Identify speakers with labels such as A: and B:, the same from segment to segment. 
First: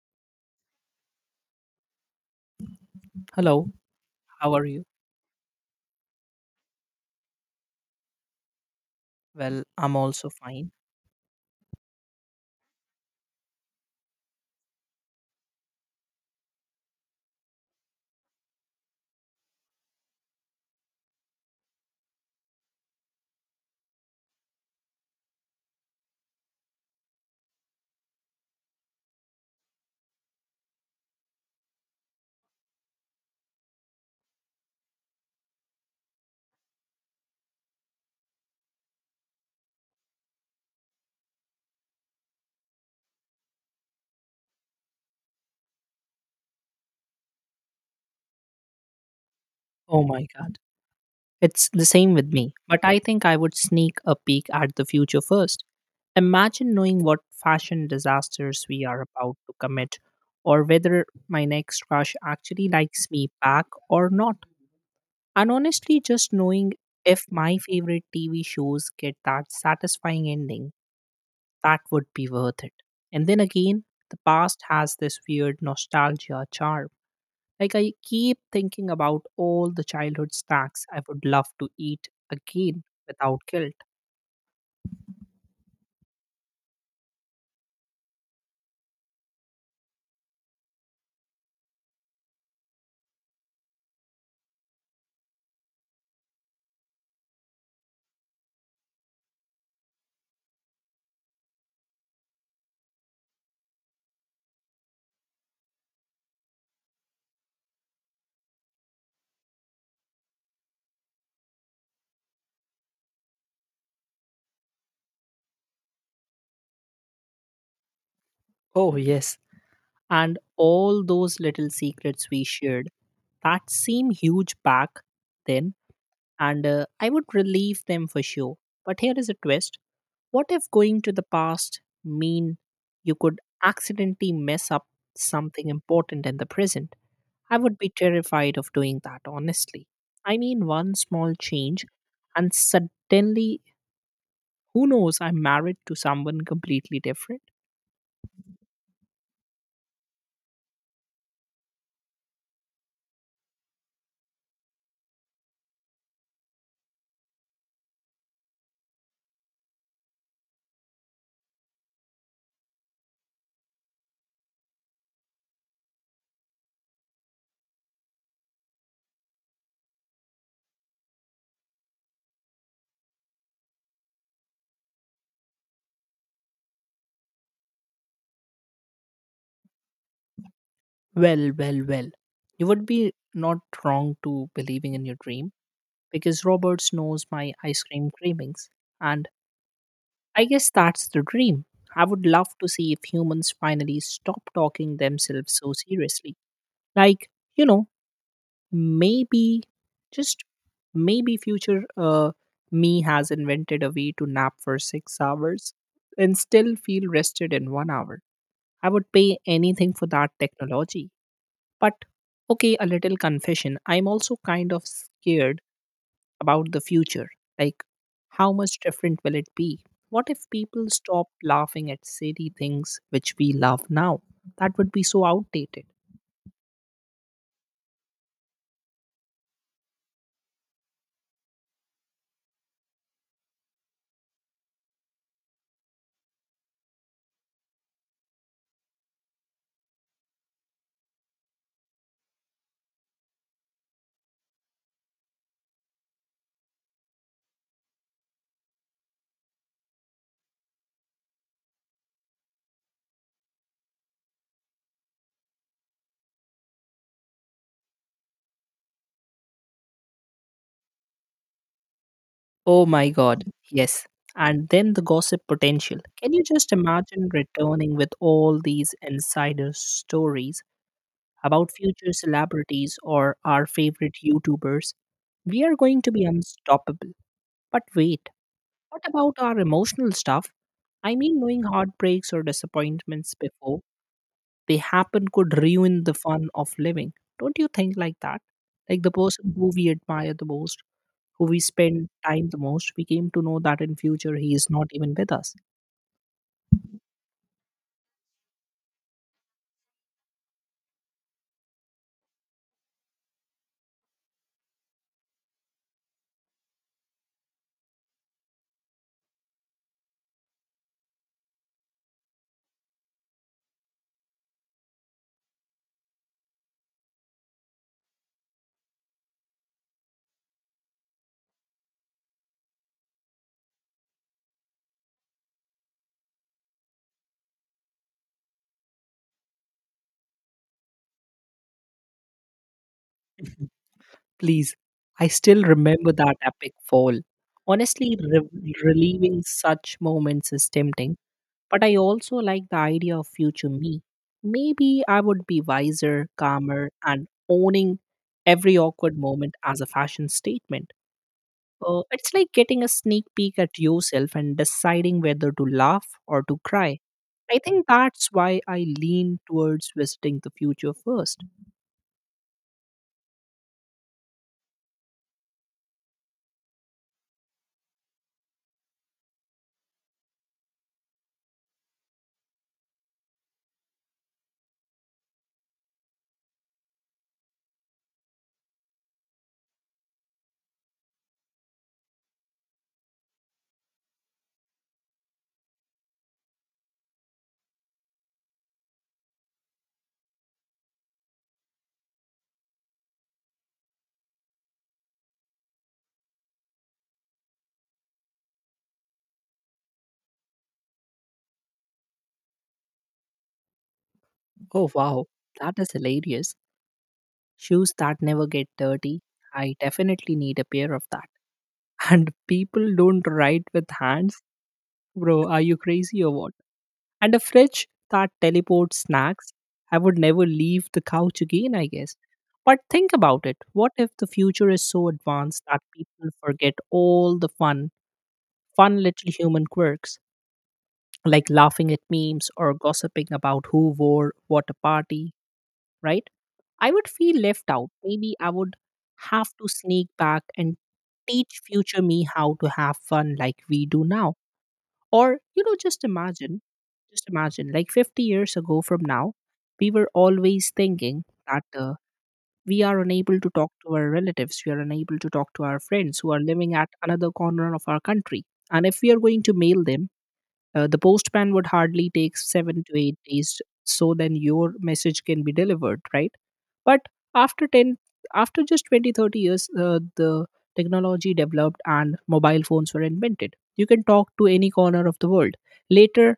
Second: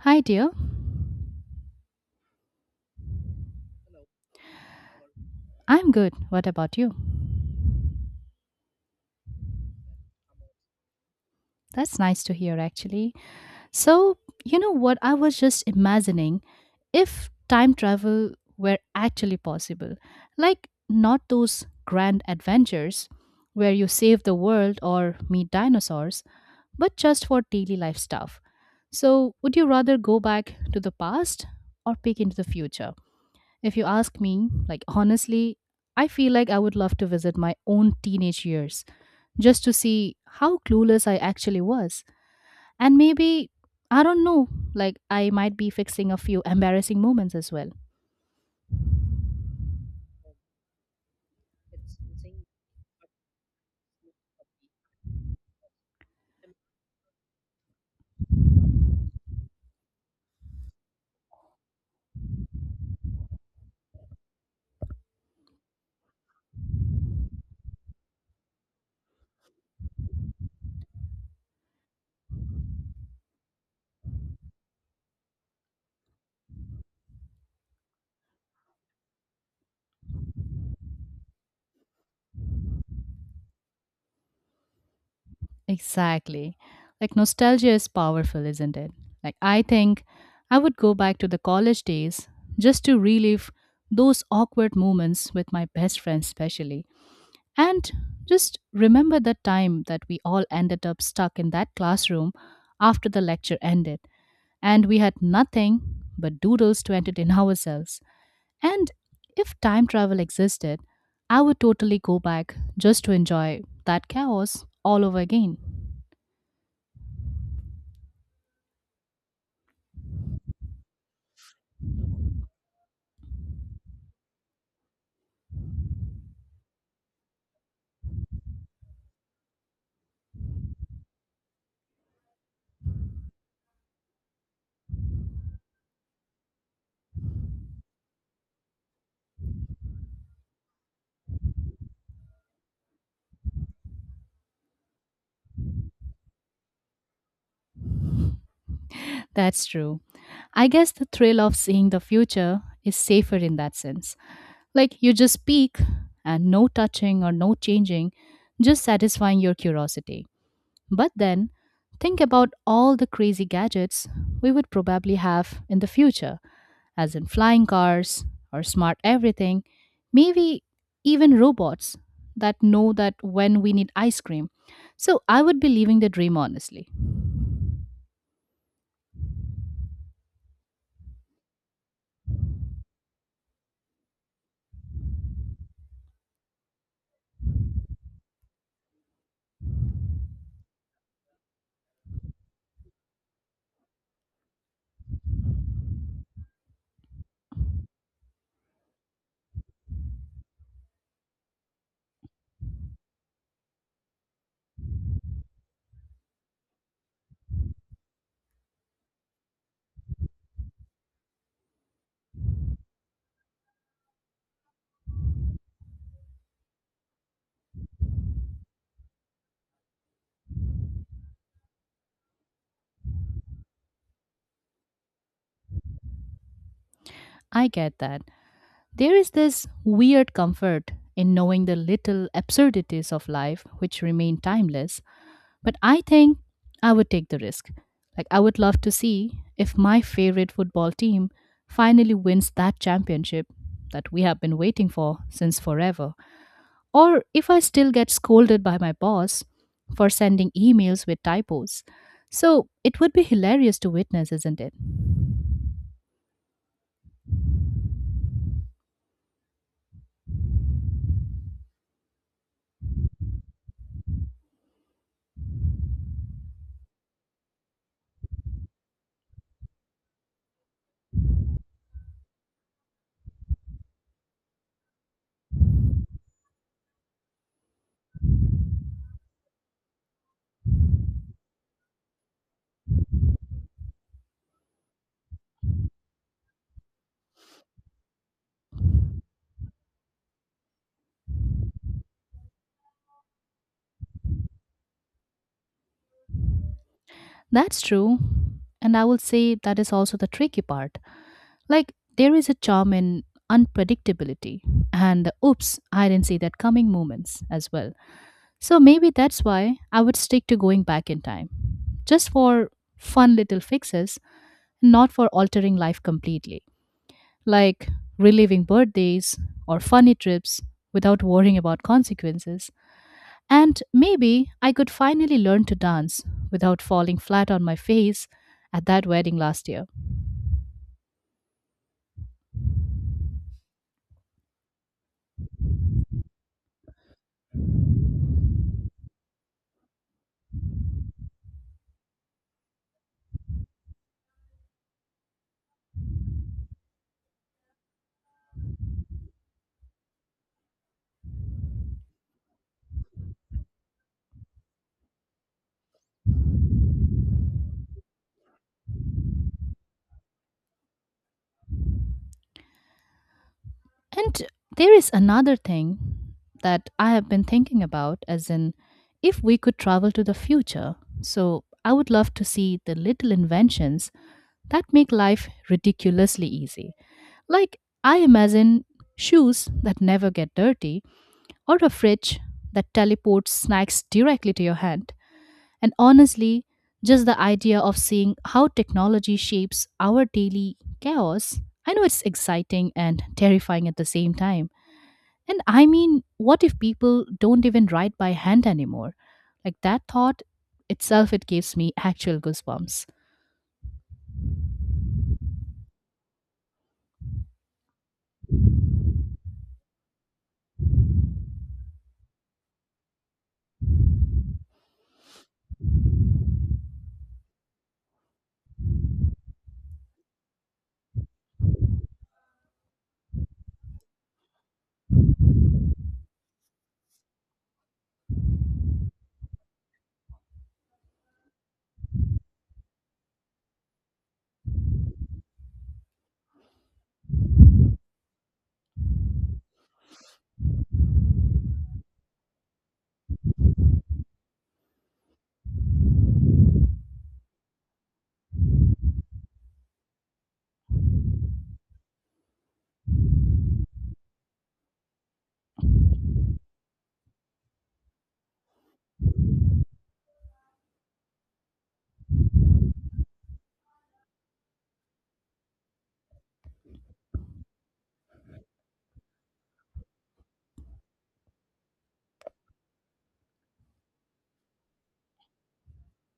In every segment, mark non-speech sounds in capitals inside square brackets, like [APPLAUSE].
A: Hi, dear.
B: Hello, how are you?
A: I'm good. What about you?
B: Well, I'm also fine.
A: That's nice to hear, actually. So, you know what? I was just imagining if time travel were actually possible, like not those grand adventures where you save the world or meet dinosaurs, but just for daily life stuff. So, would you rather go back to the past or peek into the future? If you ask me, like honestly, I feel like I would love to visit my own teenage years just to see how clueless I actually was. And maybe, I don't know, like I might be fixing a few embarrassing moments as well.
B: Oh my god. It's the same with me, but I think I would sneak a peek at the future first. Imagine knowing what fashion disasters we are about to commit, or whether my next crush actually likes me back or not. And honestly, just knowing if my favorite TV shows get that satisfying ending, that would be worth it. And then again, the past has this weird nostalgia charm. Like, I keep thinking about all the childhood snacks I would love to eat again without guilt.
A: Exactly. Like nostalgia is powerful, isn't it? Like I think I would go back to the college days just to relive those awkward moments with my best friend especially. And just remember the time that we all ended up stuck in that classroom after the lecture ended, and we had nothing but doodles to entertain [LAUGHS] ourselves. And if time travel existed, I would totally go back just to enjoy that chaos all over again.
B: Oh, yes. And all those little secrets we shared that seem huge back then, and I would relieve them for sure. But here is a twist. What if going to the past mean you could accidentally mess up something important in the present? I would be terrified of doing that, honestly. I mean, one small change, and suddenly, who knows, I'm married to someone completely different.
A: That's true. I guess the thrill of seeing the future is safer in that sense. Like you just peek and no touching or no changing, just satisfying your curiosity. But then think about all the crazy gadgets we would probably have in the future, as in flying cars or smart everything, maybe even robots that know that when we need ice cream. So I would be leaving the dream honestly.
B: Well, well, well. You would be not wrong to believing in your dream because Roberts knows my ice cream cravings, and I guess that's the dream. I would love to see if humans finally stop talking themselves so seriously. Like, you know, maybe, just maybe future me has invented a way to nap for 6 hours and still feel rested in 1 hour. I would pay anything for that technology. But okay, a little confession. I'm also kind of scared about the future. Like, how much different will it be? What if people stop laughing at silly things which we love now? That would be so outdated.
A: I get that. There is this weird comfort in knowing the little absurdities of life which remain timeless, but I think I would take the risk. Like, I would love to see if my favorite football team finally wins that championship that we have been waiting for since forever, or if I still get scolded by my boss for sending emails with typos. So it would be hilarious to witness, isn't it?
B: Oh my God, yes. And then the gossip potential. Can you just imagine returning with all these insider stories about future celebrities or our favorite YouTubers? We are going to be unstoppable. But wait, what about our emotional stuff? I mean, knowing heartbreaks or disappointments before they happen could ruin the fun of living. Don't you think like that? Like the person who we admire the most, who we spend time the most, we came to know that in future he is not even with us.
A: That's true. And I will say that is also the tricky part. Like, there is a charm in unpredictability and the oops, I didn't see that coming moments as well. So maybe that's why I would stick to going back in time, just for fun little fixes, not for altering life completely. Like reliving birthdays or funny trips without worrying about consequences. And maybe I could finally learn to dance without falling flat on my face at that wedding last year.
B: [LAUGHS] Please, I still remember that epic fall. Honestly, reliving such moments is tempting, but I also like the idea of future me. Maybe I would be wiser, calmer, and owning every awkward moment as a fashion statement. It's like getting a sneak peek at yourself and deciding whether to laugh or to cry. I think that's why I lean towards visiting the future first.
A: And there is another thing that I have been thinking about, as in, if we could travel to the future. So I would love to see the little inventions that make life ridiculously easy. Like, I imagine shoes that never get dirty or a fridge that teleports snacks directly to your hand. And honestly, just the idea of seeing how technology shapes our daily chaos, I know it's exciting and terrifying at the same time. And I mean, what if people don't even write by hand anymore? Like that thought itself, it gives me actual goosebumps.
B: Oh, wow, that is hilarious. Shoes that never get dirty. I definitely need a pair of that. [LAUGHS] And people don't write with hands. Bro, are you crazy or what? And a fridge that teleports snacks. I would never leave the couch again, I guess. But think about it. What if the future is so advanced that people forget all the fun little human quirks? Like laughing at memes or gossiping about who wore what a party, right? I would feel left out. Maybe I would have to sneak back and teach future me how to have fun like we do now. Or, you know, just imagine, like 50 years ago from now, we were always thinking that we are unable to talk to our relatives, we are unable to talk to our friends who are living at another corner of our country. And if we are going to mail them, the postman would hardly take 7 to 8 days, so then your message can be delivered, right? But after 10, after just 20, 30 years, the technology developed and mobile phones were invented. You can talk to any corner of the world. Later,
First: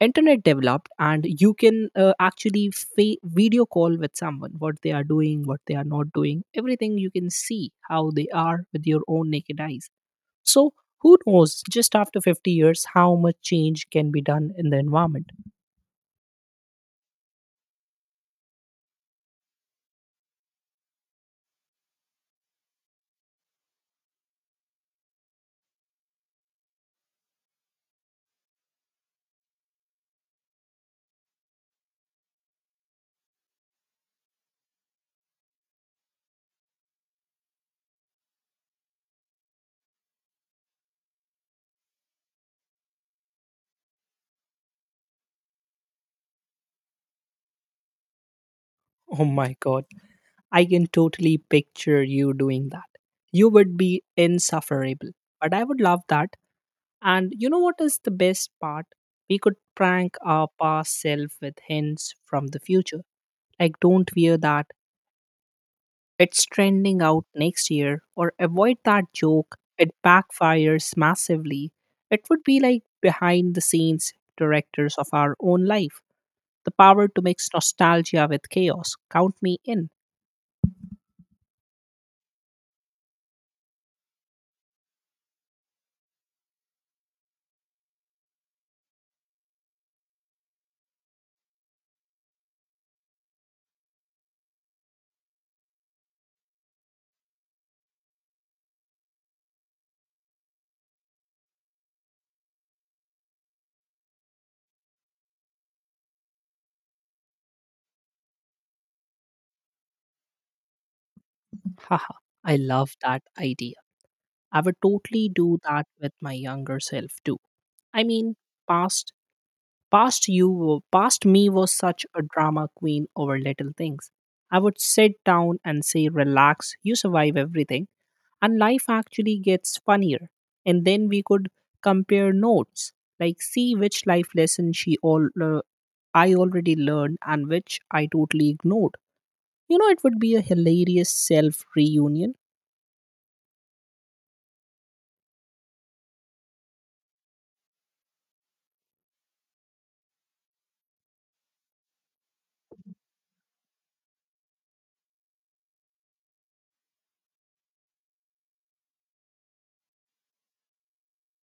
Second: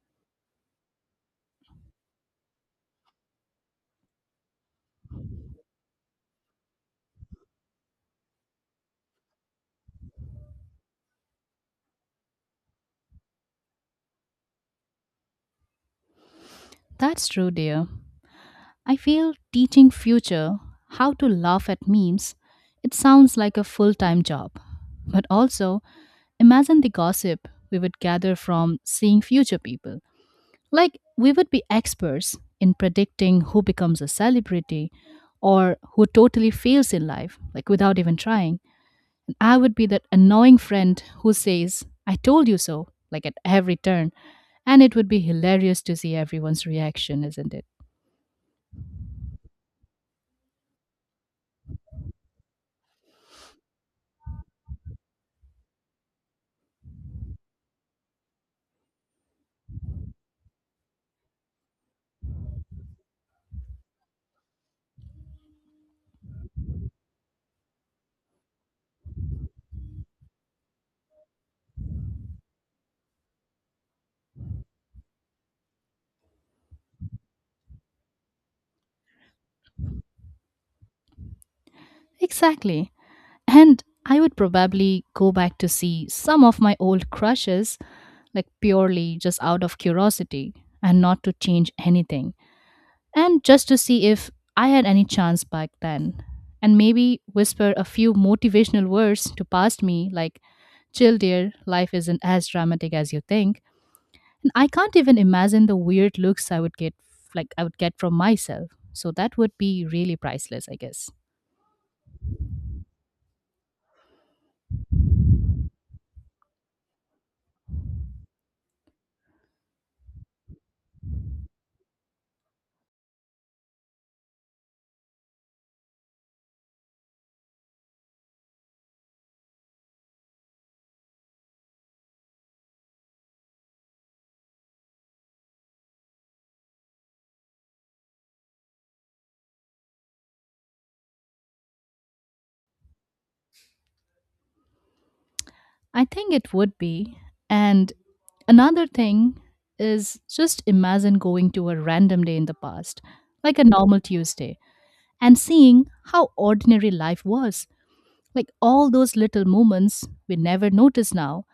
B: internet developed and you can video call with someone, what they are doing, what they are not doing, everything you can see how they are with your own naked eyes. So, who knows just after 50 years how much change can be done in the environment?
A: That's true, dear. I feel teaching future how to laugh at memes, it sounds like a full time job. But also, imagine the gossip we would gather from seeing future people. Like, we would be experts in predicting who becomes a celebrity or who totally fails in life, like without even trying. And I would be that annoying friend who says, I told you so, like at every turn. And it would be hilarious to see everyone's reaction, isn't it?
B: Oh my god, I can totally picture you doing that. You would be insufferable, but I would love that. And you know what is the best part? We could prank our past self with hints from the future. Like, don't wear that, it's trending out next year, or avoid that joke, it backfires massively. It would be like behind the scenes directors of our own life. The power to mix nostalgia with chaos. Count me in.
A: Exactly. And I would probably go back to see some of my old crushes, like purely just out of curiosity and not to change anything, and just to see if I had any chance back then, and maybe whisper a few motivational words to past me like, chill, dear, life isn't as dramatic as you think. And I can't even imagine the weird looks I would get like I would get from myself. So that would be really priceless, I guess.
B: Haha, I love that idea. I would totally do that with my younger self too. I mean, past past me was such a drama queen over little things. I would sit down and say, "Relax, you survive everything," and life actually gets funnier. And then we could compare notes, like see which life lesson she all I already learned and which I totally ignored. You know, it would be a hilarious self reunion.
A: I think it would be. And another thing is just imagine going to a random day in the past, like a normal Tuesday, and seeing how ordinary life was. Like all those little moments we never notice now,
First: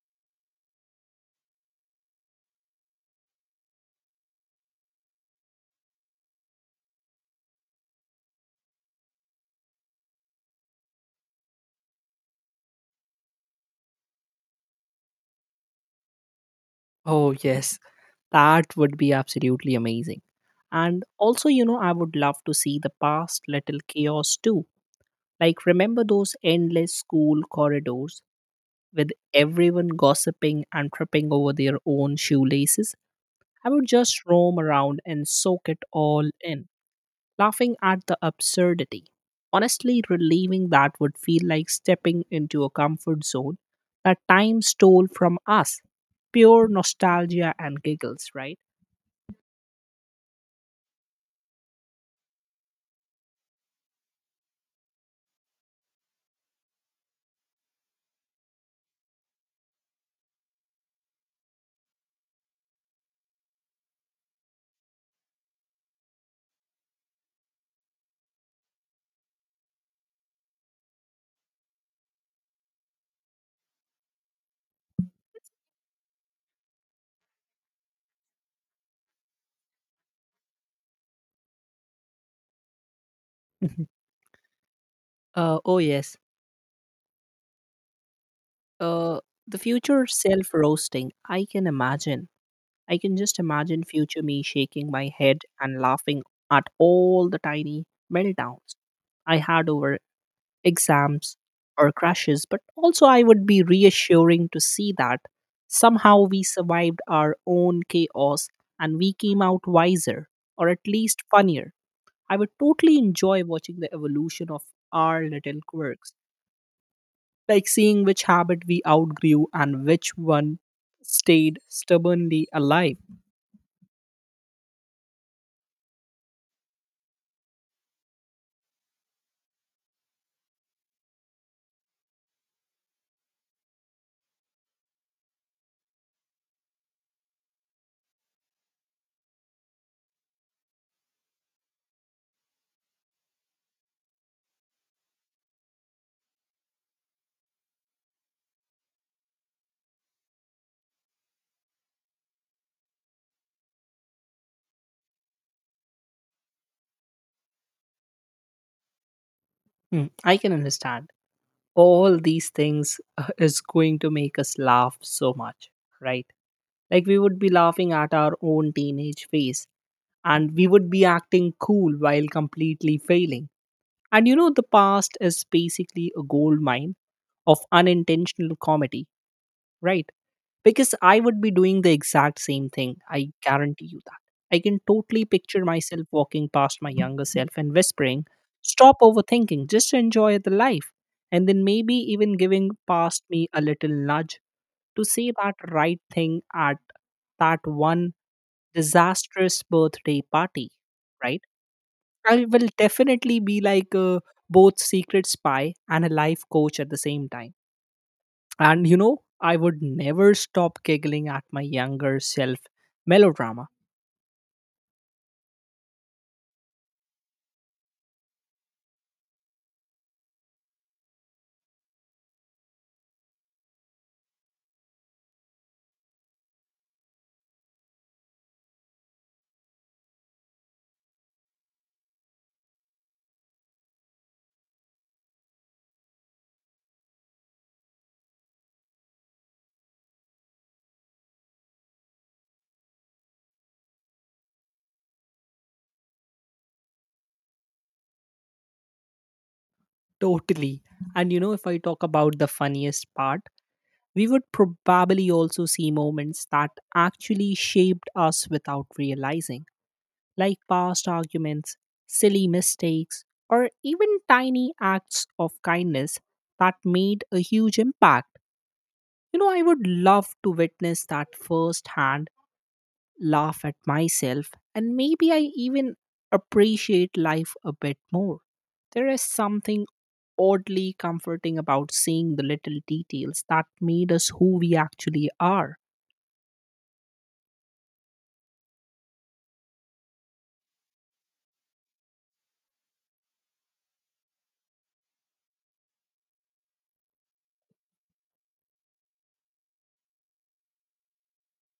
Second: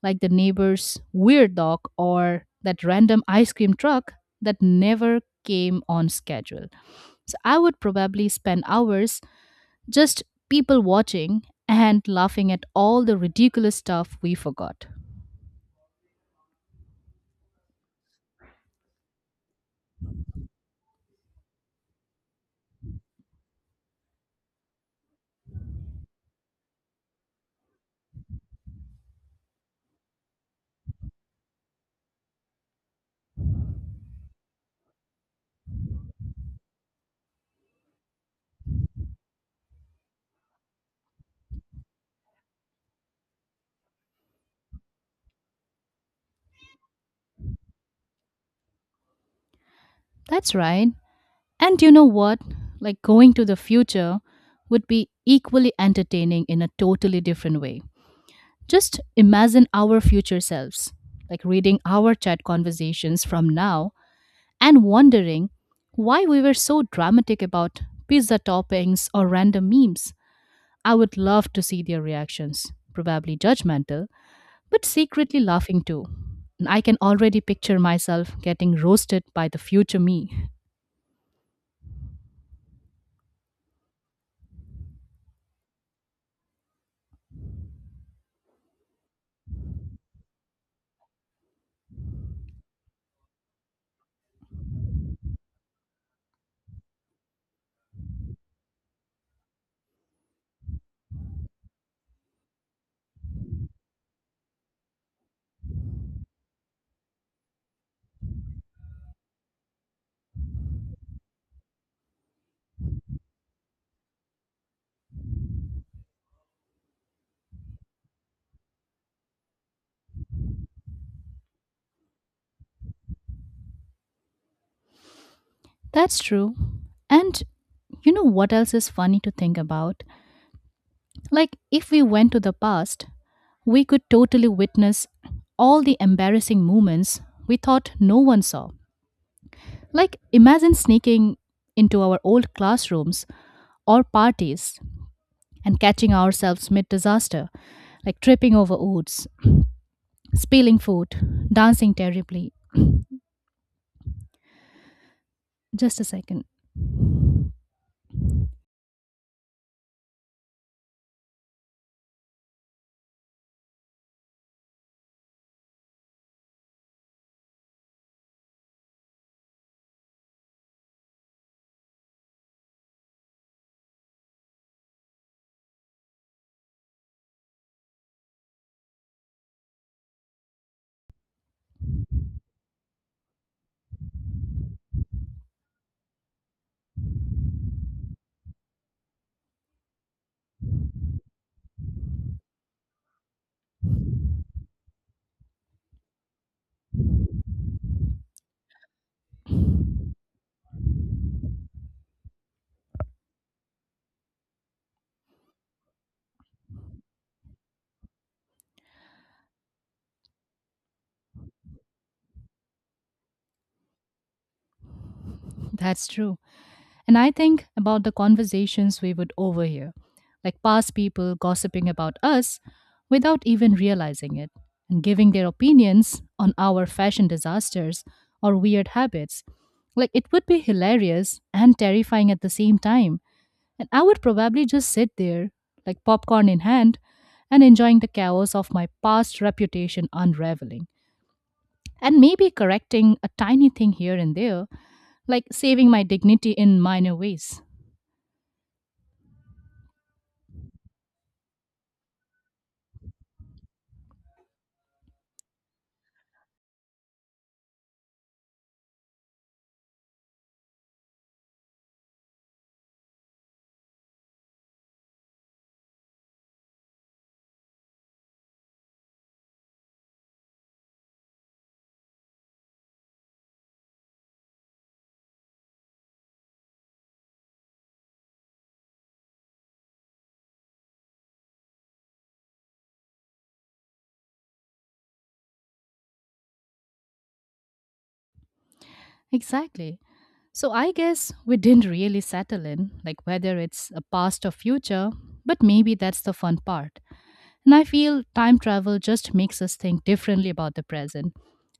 A: like the neighbor's weird dog or that random ice cream truck that never came on schedule. So I would probably spend hours just people watching and laughing at all the ridiculous stuff we forgot.
B: Oh yes, that would be absolutely amazing. And also, you know, I would love to see the past little chaos too. Like, remember those endless school corridors with everyone gossiping and tripping over their own shoelaces? I would just roam around and soak it all in, laughing at the absurdity. Honestly, relieving that would feel like stepping into a comfort zone that time stole from us. Pure nostalgia and giggles, right?
A: That's right. And you know what? Like going to the future would be equally entertaining in a totally different way. Just imagine our future selves, like reading our chat conversations from now and wondering why we were so dramatic about pizza toppings or random memes. I would love to see their reactions, probably judgmental, but secretly laughing too. And I can already picture myself getting roasted by the future me.
B: [LAUGHS] Oh, yes. Uh, the future self roasting, I can imagine. I can just imagine future me shaking my head and laughing at all the tiny meltdowns I had over exams or crashes, but also I would be reassuring to see that somehow we survived our own chaos and we came out wiser or at least funnier. I would totally enjoy watching the evolution of our little quirks, like seeing which habit we outgrew and which one stayed stubbornly alive.
A: That's true. And you know what else is funny to think about? Like, if we went to the past, we could totally witness all the embarrassing moments we thought no one saw. Like, imagine sneaking into our old classrooms or parties and catching ourselves mid disaster, like tripping over woods, spilling food, dancing terribly. Just a second.
B: Hmm, I can understand. All these things is going to make us laugh so much, right? Like we would be laughing at our own teenage phase and we would be acting cool while completely failing. And you know, the past is basically a gold mine of unintentional comedy, right? Because I would be doing the exact same thing. I guarantee you that. I can totally picture myself walking past my younger self and whispering, "Stop overthinking, just enjoy the life." And then maybe even giving past me a little nudge to say that right thing at that one disastrous birthday party, right? I will definitely be like both secret spy and a life coach at the same time. And you know, I would never stop giggling at my younger self melodrama.
A: That's true. And I think about the conversations we would overhear, like past people gossiping about us without even realizing it, and giving their opinions on our fashion disasters or weird habits. Like it would be hilarious and terrifying at the same time. And I would probably just sit there, like popcorn in hand, and enjoying the chaos of my past reputation unraveling. And maybe correcting a tiny thing here and there, like saving my dignity in minor ways.
B: Totally. And you know, if I talk about the funniest part, we would probably also see moments that actually shaped us without realizing, like past arguments, silly mistakes, or even tiny acts of kindness that made a huge impact. You know, I would love to witness that firsthand, laugh at myself, and maybe I even appreciate life a bit more. There is something oddly comforting about seeing the little details that made us who we actually are.
A: Exactly. So I guess we didn't really settle in, like whether it's a past or future, but maybe that's the fun part. And I feel time travel just makes us think differently about the present.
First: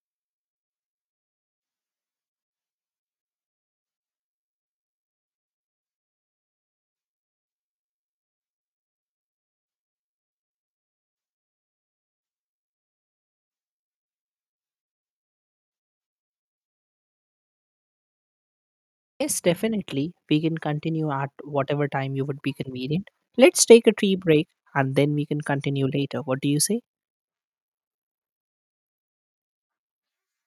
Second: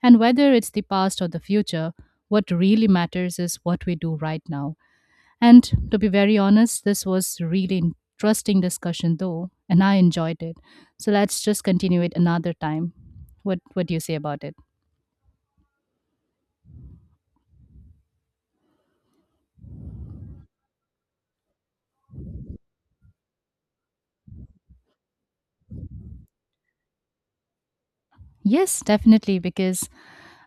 A: And whether it's the past or the future, what really matters is what we do right now. And to be very honest, this was really interesting discussion though, and I enjoyed it. So let's just continue it another time. What do you say about it?
B: Yes, definitely. We can continue at whatever time you would be convenient. Let's take a tea break and then we can continue later. What do you say?
A: Yes, definitely, because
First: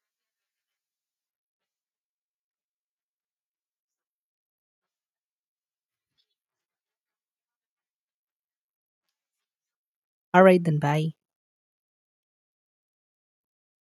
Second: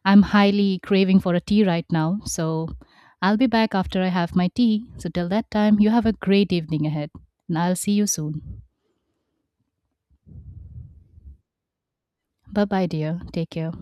A: I'm highly craving for a tea right now. So I'll be back after I have my tea. So till that time, you have a great evening ahead, and I'll see you soon.
B: All right, then bye.
A: Bye-bye, dear. Take care.